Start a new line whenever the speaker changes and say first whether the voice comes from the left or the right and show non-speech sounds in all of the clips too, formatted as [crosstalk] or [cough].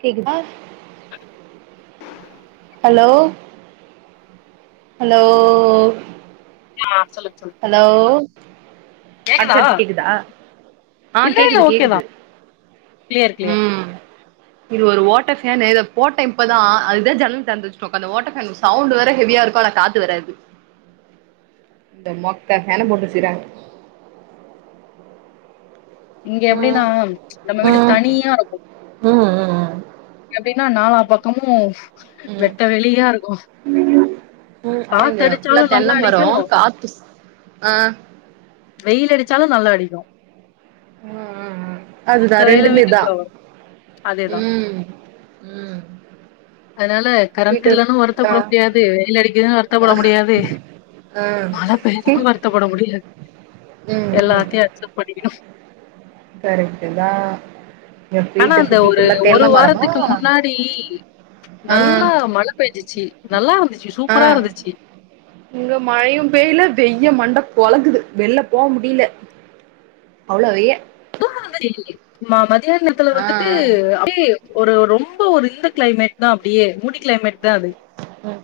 right: கேக்குதா ஆ hello hello
left: ஆ சொல்லுங்க சொல்லுங்க
right: ஹலோ அடிச்சடிச்சு கேக்குதா ஆ
left: இல்ல இல்ல
right: கேக்குது
left: ஓகேதா
right: கேக்குது
left: கிளியர் கிளியர்
right: ம் இது ஒரு ஓட்ட ஃபேனு இதப் போட்ட இப்பதா அதுதா ஜன்னல் தெறந்துவச்சுட்டு ஒக்காந்த ஓட்ட ஃபேன் சவுண்டு வேற ஹெவியாருக்கா லா காத்து வராது இந்த மொக்க ஃபேன போட்டுவச்சிகிறாங்க
left: இங்க எப்டினா
right: ம்
left: நம்ம வீடு
right: ம்
left: தனியாருக்கு
right: ம் ம்
left: எப்டின் னா நாலா பக்கமு வெட்ட வெளியாருக்கு
right: உம் ஆனா இங்க ஃபுல்லா தென்ன மரோ காத்துஸ் அ
left: வெயிலடிச்சாலு நல்லா அடிக்கு
right: ம் ம் ம் ம் அதுதா
left: மத்த வெயிலு
right: ரெண்டுமே தா
left: வீட்டுக்குள்ள வரு அதேதா
right: ம் ம்
left: அதனால
right: வீட்டு
left: கரண்ட்டில்லனு வருத்தப்பட
right: ஆ
left: முடியாது வெயிலடிக்கிது வருத்தப்பட முடியாது
right: ஆ
left: மழ
right: ம்
left: பெய்யுதுன்னு வருத்தப்பட முடியாது எல்லாத்தியு அக்சப்ட் பண்ணிகிட் னு
right: கரைக்ட்டுதா
left: ஆனா அந்த ஒரு ஒரு வாரத்துக்கு முன்னாடி
right: ஆ
left: நல்லா மழ பேஞ்சுச்சி நல்லாருந்துச்சி
right: ஆ
left: சூப்பராருந்துச்சி
right: இங்க மழையும் பெய்ல வெய்ய மண்ட பொழக்குது வெள்ல போ முடில அவ்ளோ வெய்ய
left: [unintelligible] ம மதியான நேரத்ல
right: ஆ
left: வந்துட்டு
right: ஆ
left: அப்டியே ஒரு ரொம்ப ஒரு இந்த கிளைமேட் தா அப்டியே மூடி கிளைமேட் தா அது
right: ம்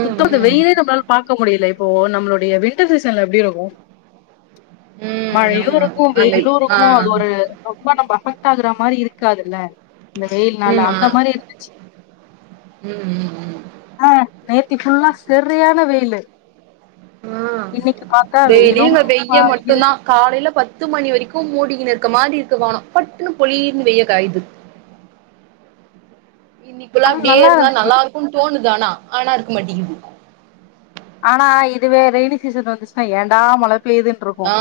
right: ம்
left: சுத்தமாந்த
right: ம்
left: வெயிலே நம்ளால பாக்க முடில போ நம்ளோடைய வின்டர் சீசன்ல எப்டிருக்கு
right: ம் ஆமா
left: மழையுருக்கு
right: அந்த
left: வெயில்
right: ஆ
left: ருக்கு அது ஒரு ரொம்ப நம்ம அஃபெக்ட்டாகுற மாரி இருக்காதுல இந்த வெயில் நாள
right: ம் ஆ
left: அந்த மாரி இருச்சி
right: ம் ம் ம்
left: நேத்தி ஃபுல்லா செரியான வெயிலு
right: அ
left: இன்னைக்கு பாத்தா
right: டெய்லி
left: வெயிலும்
right: இங்க
left: ஆ
right: வெய்ய
left: இது
right: மட்டுந்தா காலைல பத்து மணி வரைக் கு மூடிகினு இருக்க மாதி இருக்கு வானோ பட்டுனு பொளிர்னு வெய்ய காயுது இன்னைக் ஃபுல்லா
left: ஆனா
right: அப்டியே
left: நல்லா
right: இருந்தா
left: இருந்துச்சு
right: நல்லாருக்குன் தோணுது ஆனா ஆனா இருக்க மாட்டிகிது
left: ஆனா இதுவே ரெய்னி சீசன் வந்துச்சுன்னா ஏன்டா மழ பெய்யுதுன்ருக்கு
right: அ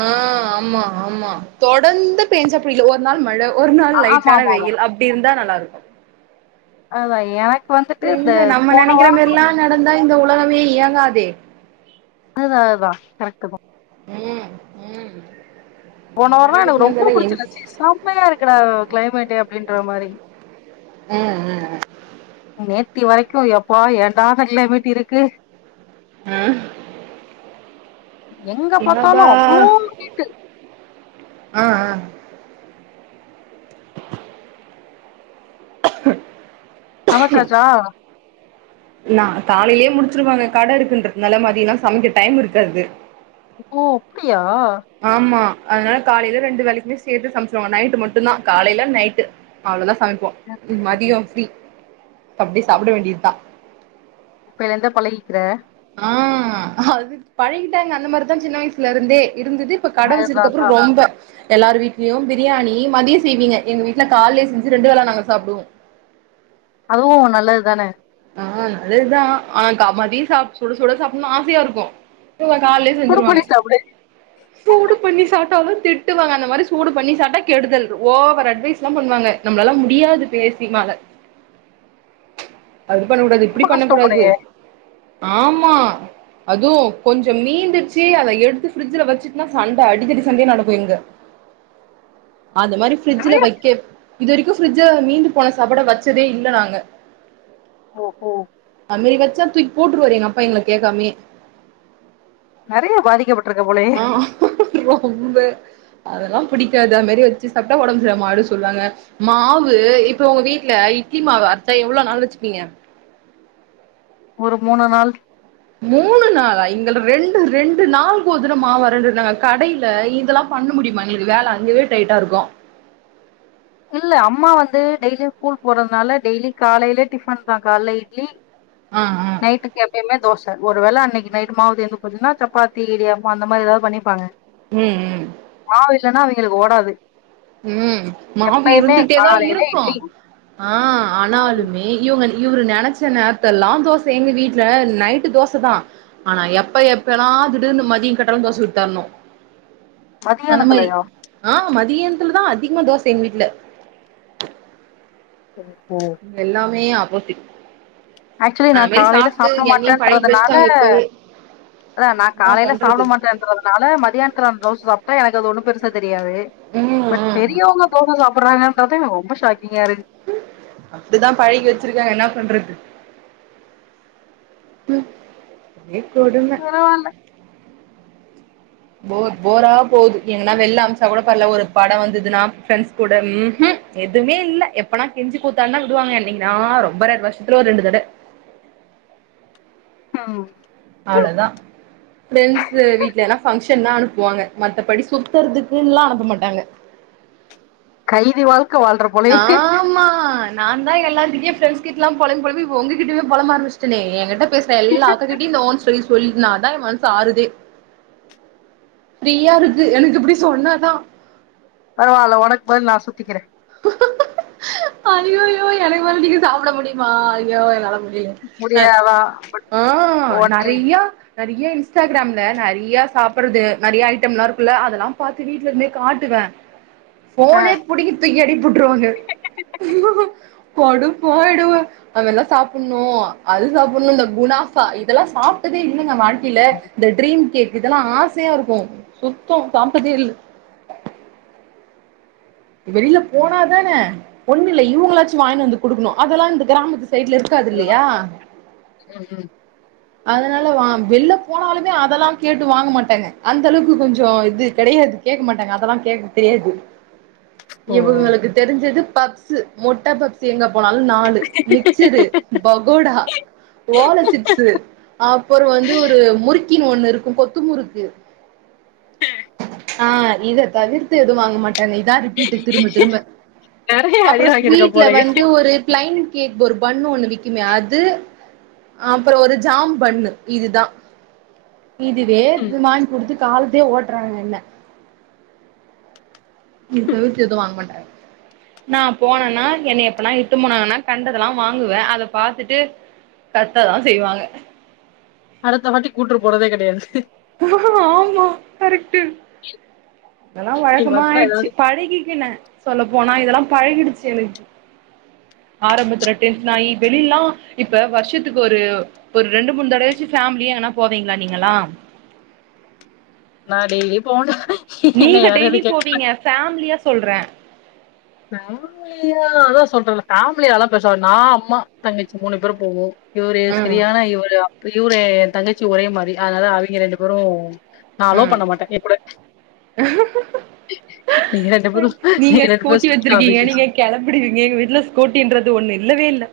right: ஆ ஆமா ஆமா தொடர்ந்து பேஞ்சா அப்டில ஒரு நாள் மழ ஒரு நாள்
left: ஆமா
right: லைட்டான
left: ஆமா
right: வெயில் அப்டிருந்தா நல்லாருக்கு
left: ஆமா எனக்
right: எங்க நம்ம நெனைக்கிற மாரில்லா நடந்தா இந்த உலகமே இயங்காதே
left: அதுதா அதுதா கரெக்ட்டு தா
right: ம் ம் நம்ம
left: போன வாரோலா எனக்கு
right: நெனைக்கிறது
left: ரொம்ப
right: நடந்தாலா
left: புடிச்சி
right: எங்
left: இருந்துச்சி செம்மையா இருக்குடா கிளைமேட்டு அப்டின்ற மாரி
right: ம் ம் ம்
left: நேத்தி வரைக்கு எப்பா ஏன்டா இந்த கிளைமேட் இருக்கு
right: அ
left: எங்க பாத்தாலு அவ்ளோ நீட்டு
right: ஆ ஆ
left: சமைச்சாச்சா
right: நா காலையிலயே முடிச்சிருவேங்க கடை இருக்குன்றதுனால மதியோலா சமைக்க டைம் இருக்காது
left: ஓ அப்டியா
right: ஆமா அதனால காலையில ரெண்டு வேலைக்குமே சேர்த்து சமைச்சிடுவாங்க நைட்டு மட்டு தா காலையில நைட்டு அவ்ளோலா சமைப்போ மதியோ ஃப்ரீ அப்டி சாப்பிட வேண்டியது தா
left: இப்பல இருந்தே பழகிக்கிற
right: ம் அதுக் பழகிட்டாங்க அந்த மாரிதா சின்ன வயசுல இருந்தே இருந்தது இப்ப கடை
left: அதுதா
right: வெச்சிதுக்கப்றோ
left: அதா
right: ரொம்ப எல்லார் வீட்லயு பிரியாணி மதியோ செய்வீங்க எங்க வீட்டுல கால்லையே செஞ்சி ரெண்டு வேல நாங்க சாப்புடுவோ
left: அதுவு நல்லது தானே
right: ஆ நல்லதுதா ஆனா க மதியோ சாப் சுட சுட சாப்புட்ணுன்னு ஆசையா இருக்கோ இவங்க கால்லையே
left: குடு குடி
right: செஞ்சிருவாங்க
left: சாப்டு
right: சூடு பண்ணி சாப்டாலு திட்டுவாங்க அந்த மாரி சூடு பண்ணி சாப்டா கெடுதல் ஓவர் அட்வைஸ்லாம் பண்ணுவாங்க நம்மலால முடியாது பேசிமால அது பண்ண கூடாது இப்டி
left: ரொம்ப
right: பண்ணக்க
left: கஷ்டோ
right: கூடாது
left: போலயே
right: ஆமா அதுவு கொஞ்சோ மீந்துட்சி அத எடுத்து ஃபிரிட்ஜ வச்சுட்டனா சண்ட அடிதடி சண்டையே நடக்கு இங்க அந்த மாரி ஃபிரிட்ஜ்ல
left: நெறைய
right: வைக்க இது வரைக்கு ஃபிரிட்ஜ மீந்து போன சாப்பாட வச்சதே இல்ல நாங்க
left: ஓ ஓ
right: அது மாரி வெச்சா தூக்கி போற்றுவாரு எங்க அப்பா எங்கள கேட்காமையே
left: நெறைய பாதிக்கப்பட்டிருக்க போலயே
right: ஒ ரொம்ப அதெல்லா புடிக்காது அது மாரி வெச்சு சாப்டா ஒடம்பு சரியில்லாம ஆயிடு சொல்லுவாங்க மாவு இப்ப உங்க வீட்டுல இட்லி மாவு அரசா எவ்ளோ நாள் வெச்சுப்பீங்க
left: ஒரு மூணு நாள்
right: மூணு நாளா எங்கள ரெண்டு ரெண்டு நாள்லுக் ஒருதர மாவு அரைன்டிருந்தாங்க கடையில இதெல்லா பண்ண முடியுமா எங்களுக்கு வேல அங்கவே டைட்டா இருக்கு
left: இல்ல அம்மா வந்து டெய்லி ஸ்கூல் போறதுனால டெய்லி காலையில டிஃபன் தா காலைல இட்லி
right: ஆ ஆ
left: நைட்டுக்கு எப்பயுமே தோச ஒரு வேல அன்னைக்கு நைட்டு மாவு தீந்து போச்சீங்கன்னா சப்பாத்தி இடியாப்போ அந்த மாரி எதாது பண்ணிப்பாங்க
right: ம் ம்
left: இல்லனி அவிங்குளுக் ஓடாது
right: ம் மாவு
left: எப்பயுமே
right: இருந்துட்டே தா
left: காலையில
right: இருக்கூ
left: இட்லி
right: ஆ ஆனாலுமே இவுங்க இவுரு நெனைச்ச நேரத்தல்லா தோச எங்க வீட்ல நைட்டு தோச தா ஆனா எப்ப எப்பெல்லா திடிர்னு மதிய கேட்டாலு தோச ஊத்தர்ணு அந்த மாரி
left: மதியானத்துலயா
right: ஆ மத் தியன்த்துலதா அதிகமா தோச எங்க வீட்ல
left: ம் ம்
right: மே ஆப்போசிட்
left: ஆக்சுவலி நா
right: அந்த மாரி
left: காலையில
right: சாப்ட்டு
left: சாப்ட
right: என்னையு பழகி
left: மாட்டேன்றதுனால
right: வச்சுட்டாங்க இப்பவே
left: அதா நா
right: என்னா
left: காலையில சாப்ட
right: பண்றது
left: மாட்டேன்றதுனால மதியானத்துல அந் தோச சாப் ப எனக்கது ஒன்னு பெருசா தெரியாது
right: ம்
left: பட்
right: ம்
left: பெரியவுங்க தோச சாப்புட்றாங்கன்றதா ரொம்ப ஷாக்
right: அப்டிதா பழகி வச்சிருக்காங்க என்ன பண்றது ம் அப்டியே
left: பரவால்ல
right: போர் போரா போது எங்கன்னா வெள்ல அம்ச்சா கூட பரல ஒரு படோ வந்ததுனா ஃப்ரண்ட்ஸ் கூட ம்ஹும் எதுமே இல்ல எப்பனா கெஞ்சி கூத்தாட்னா விடுவாங்க என்னிக்கினா ரொம்ப ரேர் வருஷத்துல ஒரு ரெண்டு தட
left: ஆ
right: அவ்ளதா ஃப்ரெண்ட்ஸு வீட்லலா ஃபங்க்ஷ் ஷன்னா அனுப்புவாங்க மத்தபடி சுத்துறதுக்குன்லா அனுப்ப மாட்டாங்க
left: கைதி வாழ்க்க வாழ்ற போலேயே
right: நாந்தா எல்லாருக்கிட்டயு ஃப்ரெண்ட்ஸ் கிட்லா பொலம் பொலம்பி இப்ப உங்ககிட்டயுமே பொலம்ப ஆரம்பிச்டேனே எங்கிட்ட பேசுற எல்லா அக்கா கிட்டயு இந்த ஒன்ஸ் [unintelligible] சொல்லினாதா ஏ மனசு ஆறுதே ஃப்ரீயா இருக்கு எனக்கு இப்டி சொன்னாதா
left: பரவால்ல ஒனக் பதில் நா சுத்திக்கிறே
right: ஐயோயோ எனக்கு பதில் நீங்க சாப்ட முடியுமா ஐயோ என்னால மு எ அ
left: முடியாதா பட்
right: ஆ
left: ஒன்னே
right: நறையா நறைய இன்ஸ்டாகிராம்ல நறைய சாப்புட்றது நறைய ஐட்டம்லா இருக்குல்ல அதெல்லா பாத்து வீட்லேந்தே காட்டுவே
left: ஆ
right: ஃபோனே புடிங்கி தூக்கி அடிபோட்ருவாங்க கடுப்பாயிடுவே அது மார்லா சாப்புட்ணூ அது சாப்புட்ணூ இந்த குனாஃபா இதெல்லா சா ஆப்டதே இல்லைங்க வாழ்க்கைல இந்த ட்ரீம் கேக் இதெல்லா ஆசையார்க்கூ சுத்தோ சாப்ட்டதே இல் வெளியில போனாதானே ஒன்னு இல்ல இவுங்களாச்சு வாங்கினு வந்து குடுக்கணு அதெல்லா இந்த கிராமத்து சைட்ல இருக்காது இல்லியா
left: ம் ம்
right: அதனால வா வெள்ல போனாலுமே அதெல்லா கேட்டு வாங்க மாட்டாங்க அந்தளவுக்கு கொஞ்சோ இது கெடையாது கேட்க மாட்டாங்க அதெல்லா கேக் தெரியாது
left: ஓ ஓ
right: இவுங்களுக்கு தெரிஞ்சது பப்ஸூ முட்ட பப்ஸூ எங்கப் போனாலு நாலு மிச்சரு பகோடா ஓல சிப்ஸு அப்புறோ வந்து ஒரு முறிக் கினு ஒன்னுர்க்கூ கொத்து முறுக்கு ஆ இத தவிர்த்து எது வாங்க மாட்டாங்க இதா வீட்டுக் திரும்ப திரும்ப
left: நெறைய அடி
right: அப்றோ
left: வாங்கிருக்க
right: ஸ்வீட்ல
left: போலயே
right: வந்து ஒரு பிளைன் கேக் ஒரு பன்னு ஒன்னு விக்குமே அது அப்புறோ ஒரு ஜாம் பன்னு இதுதா இதுவேத் வாங்க்குடுத்து காலத்தே ஓட்டுறாங்க என்ன இது தவிர்த்து எதுவு வாங்க மாட்டாங்க நா போனேனா என்னய எப்பனா இட்டு போனாங்கனா கண்டதெல்லா வாங்குவே அத பாத்துட்டு கத்ததா செய்வாங்க
left: அடுத்த வாட்டி கூட்ரு போறதே கெடையாது
right: ஆமா கரெக்ட்டு அதெல்லா
left: நீ
right: வழக்கமா
left: வந்தா ஏதாவது
right: ஆயிடுச்சு பழகிக்கனே சொல்ல போனா நா இதெல்லா பழகிடுச்சு எனக்கு ஆரம்பத்ல டென்ஷன் ஆகி வெலிலலா இப்ப வருஷத்துக்கு ஒரு ஒரு ரெண்டு மூணு தடயாச்சு பேமிலியா னா போவீங்களா நீங்களா
left: நா டெய்லி போன
right: நீங்க டெய்லி போவீங்க பேம்லியா சொல்றே
left: பேம்லியா அதா சொல்ரன பேமிலியலா பேருசா நா அம்மா தங்கிச்சி மூணு பேரும் போவோ இவரு
right: ம்
left: சரியான இவர்ரு இவரு தங்கச்சி ஒரே மாறி அதனால அவிங்க ரெண்டு பேரு நான் அலோ
right: ம்
left: பண்ண மாட்டே எங்கூட நீங்க ரெண்டு பேரும் நீங்க ரெண்டு பேரும் ஸ்கிப்
right: வச்சிருக்கீங்க நீங்க கிளம்பிடுவீங்க எங்க வீட்டுல ஸ்கூட்டின்ரது ஒண்ணு இல்லவே இல்ல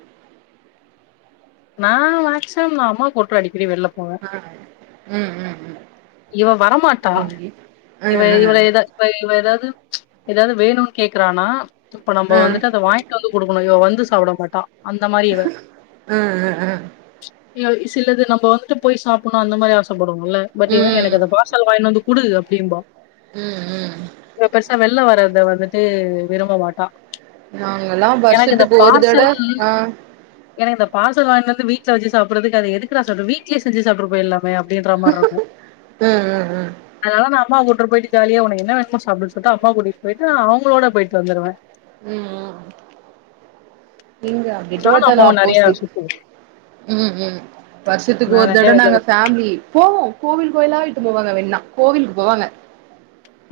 left: ஆ வாட்சம் அம்மா போட்ரு அடி
right: ஹ ம் ம் ம்
left: இவ வரமாட்டா
right: எங்கி அ
left: இவ
right: அ
left: இவள எத இ எதாது எதாது வேணுனு கேக்குறானா இப்ப நம்ம
right: அ
left: வந்துட்டு அத வாய்ண்ட்டு வந்து கொடுக்கணு இவ வந்து சாப்பிட மாட்டா அந்த மாரி இவ
right: ம் ம் ம்
left: சிலது நம்ப வந்துட்டு போய் சாப்புண்ணோ அந்த மாரி ஆசப்படுவோம்ல பட் இவன் எனக்கு
right: ம்
left: அதை பார்சல் வாங்கினு வந்து குடூ அப்டிம்பா
right: ம் ம்
left: இவ பெருசா வெள்ல வர்றத வந்துட்டு விரும்ப மாட்டா
right: நாங்கல்லா
left: எனக்கு இந்த
right: வருஷத்துக்கு ஒரு தட
left: பார்சல்
right: ஆ ம்
left: எனக்கு இந்த பார்சல் வாங்கினு வந்து வீட் செஞ்சு சாப்படுறதுக்கு அத எதுக்குடா சொன்ன வீடலியே செஞ்சு சாப்ட்டுறு பொயில்லாம அப்படின்ற மாரி இருக்கு
right: ம் ம் ம்
left: அம்மாவ கூட்டிட்டு போயிட்டு ஜாலியா உனக்கு என்ன வேனுமோ சாப்டுனு சொல்லிட்டு அப்பாவ கூட்டிட்டு போயிட்டு அவங்களோட போயிட்டு வந்துருவே
right: உம் இங்க அங்க
left: நானு
right: டோட்டல்
left: அம்மாவு நெறையா
right: ஆப்போசிட்
left: சுத்துவோ
right: ம் ம் வருஷத்துக்கு
left: நா
right: ஒரு
left: நெறையா
right: தடவை
left: வெளில
right: நாங்க பாமிலி போவோம் கோவில் கோயிலா இட்டு போவாங்க வேண்ணா கோவிலுக்கு போவாங்க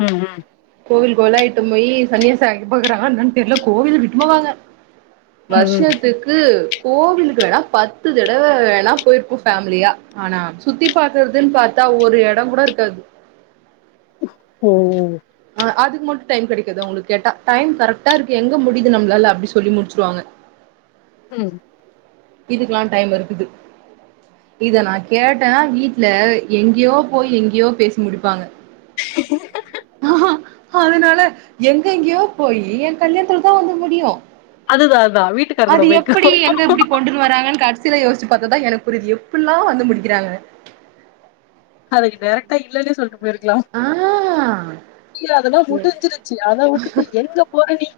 left: ம் ம்
right: கோவில் கோலாயிட்டு போய் சன்னியாசி ஆக்கி பாக்குறாங்களா இன்னா தெர்ல கோவிலுக்கு இட்டுனு போவாங்க
left: ம் ம்
right: வருஷத்துக்கு கோவிலுக்கு வேணா பத்து தடவ வேணா போயிருப்போ பேமிலியா ஆனா சுத்தி பாக்குறதுன்னு பாத்தா ஒரு எடம் கூட இருக்காது
left: ஓ ஓ
right: ஆ அதுக்கு மட்டு டைம் கடைக்கது அங்களுக்கு கேட்டா டைம் கரெக்டா இருக்கு எங்க முடிது நம்ளால அப்னுடி சொல்லி முடிச்சிருவாங்க [inaudible]
left: ம்
right: இதுக்கெல்லா டைம் இருக்குது இத நான் கேட்டேன் வீட்டுல எங்கியோ போய் எங்கியோ பேசி முடிப்பாங்க
left: [inaudible]
right: அதனால எங்க எங்கயோ போயி எ கல்யாணத்துல தா வந்து முடியும்
left: அதுதா அதுதா வீட்டுக்கார் கூட
right: அது
left: போய்க்கோ
right: எப்படி எங்க இப்டி கொண்டுனு வராங்கன்னு கட்சில யோசிச்சு பாத்தாதா எனக்கு புரிது எப்பில்லா வந்து முடிகிறாங்க
left: அதுக்கு டைரெக்டா இல்லன்னே சொல்ட்டு போயிருக்கலா
right: ஆ
left: முடியாதுண
right: ஏ
left: முடிஞ்சிருச்சு அத உட்டுட்டு எங்க போற நீ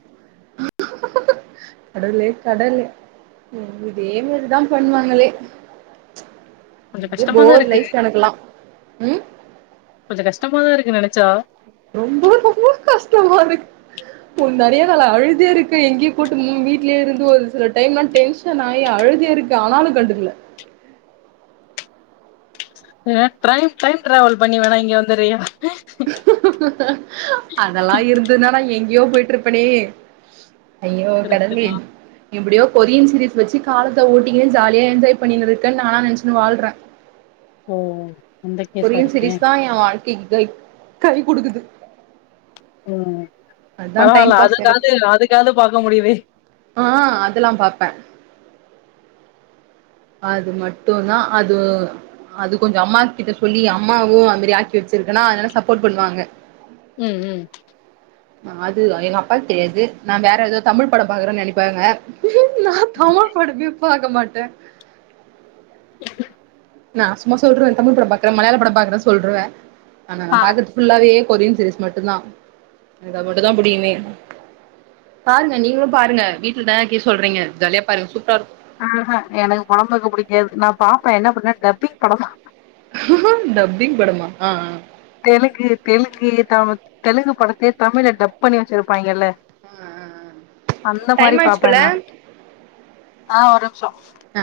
right: கடவுளே கடவுளே ம் இதே மேரிதா பண்ணுவாங்களே
left: கொஞ்சோ
right: அப்டியே
left: கஷ்டமாதா
right: போர்
left: இருக்கு
right: லைப் எனக்குலாம உம்
left: கொஞ்ச கஷ்டமாதா இருக்கு நெனச்சா
right: ரொம்போ ரொம்போ கஷ்டமா இருக்கு நெறைய நாளா அழுதேருக்கு எங்கியோ கூட்டுனுப்போ வீட்டலய இருந்து ஒரு சில டைம்லாம் டென்ஷன் ஆயி அழு எழுதிருக்கு ஆனாலு கண்டுக்கல
left: உம் ட்ரைம் டைம் டிராவல் பண்ணி வேணா இங்க வந்தரியா
right: அதெல்லா இருந்ததுன்னா நா எங்கியோ போயிட்டுருப்பேனே ஐயோ கடவளே
left: கரெக்ட்டுதா
right: எப்டியோ கொரியன் சீரீஸ் வச்சு காலத்த ஓட்டிகின்னு ஜாலியா என்ஜாய் பண்ணினுருக்கேன்னு நா நெனச்சுன்னு வாழ்றே
left: ஓ அந்த கேஸா
right: கொரியன்
left: நீங்க
right: சீரீஸ் தா என் வாழ்க்கைக்கு கை கை குடுக்குது
left: ம்
right: அதா டைம்
left: பரவால்ல
right: பாஸ் எனக்கு
left: அதுக்காது அதுக்காது பாக்க முடிதே
right: ஆ அதெல்லா பாப்பே அது மட்டு தா அது அது கொஞ்சோ அம்மா கிட்ட சொல்லி அம்மாவு அதுமாரி ஆக்கி வச்சிருக்குன்னா அதனால சப்போர்ட் பண்ணுவாங்க
left: உம் உம்
right: ஆ அது எங்க அப்பாவுக்கு தெரியாது நா வேற ஏதோ தமிழ் படம் பாக்குறேன்னு நெனைப்பாங்க உம் நா தமிழ் படமே பாக்க மாட்டே நா சும்மா சொல்றே தமிழ் படோ பாக்றே மலையால படோ பாக்குறேனு சொல்றுவே ஆனா நா
left: ஆ
right: பாக்குறது ஃபுல்லாவே கொரியன் சீரிஸ் மட்டுதா எனக்கது மட்டு தா புடிகியுமே பாருங்க நீங்களு பாருங்க வீட்லதானக்கே சொல்றீங்க ஜாலியா பாருங்க சூப்ராருக்கு
left: ஆஹா எனக்கு படம்பாக்க புடிக்காது நா பாப்பே என்ன படோ டப்பிங் படோ ப
right: டப்பிங் படமா ஆ ஆ
left: தெலுங்கு தெலுங்கு தவத் தெலுங்கு படத்தேயே தமிழ டப் பண்ணி வச்சிருப்பாய்ங்கல்ல
right: ஆ ஆ.
left: அந்த மாரி
right: டைம் ஆச்சு
left: பாப்பே
right: போல
left: நானு ஆ ஒரு நிமிஷோ
right: ஆ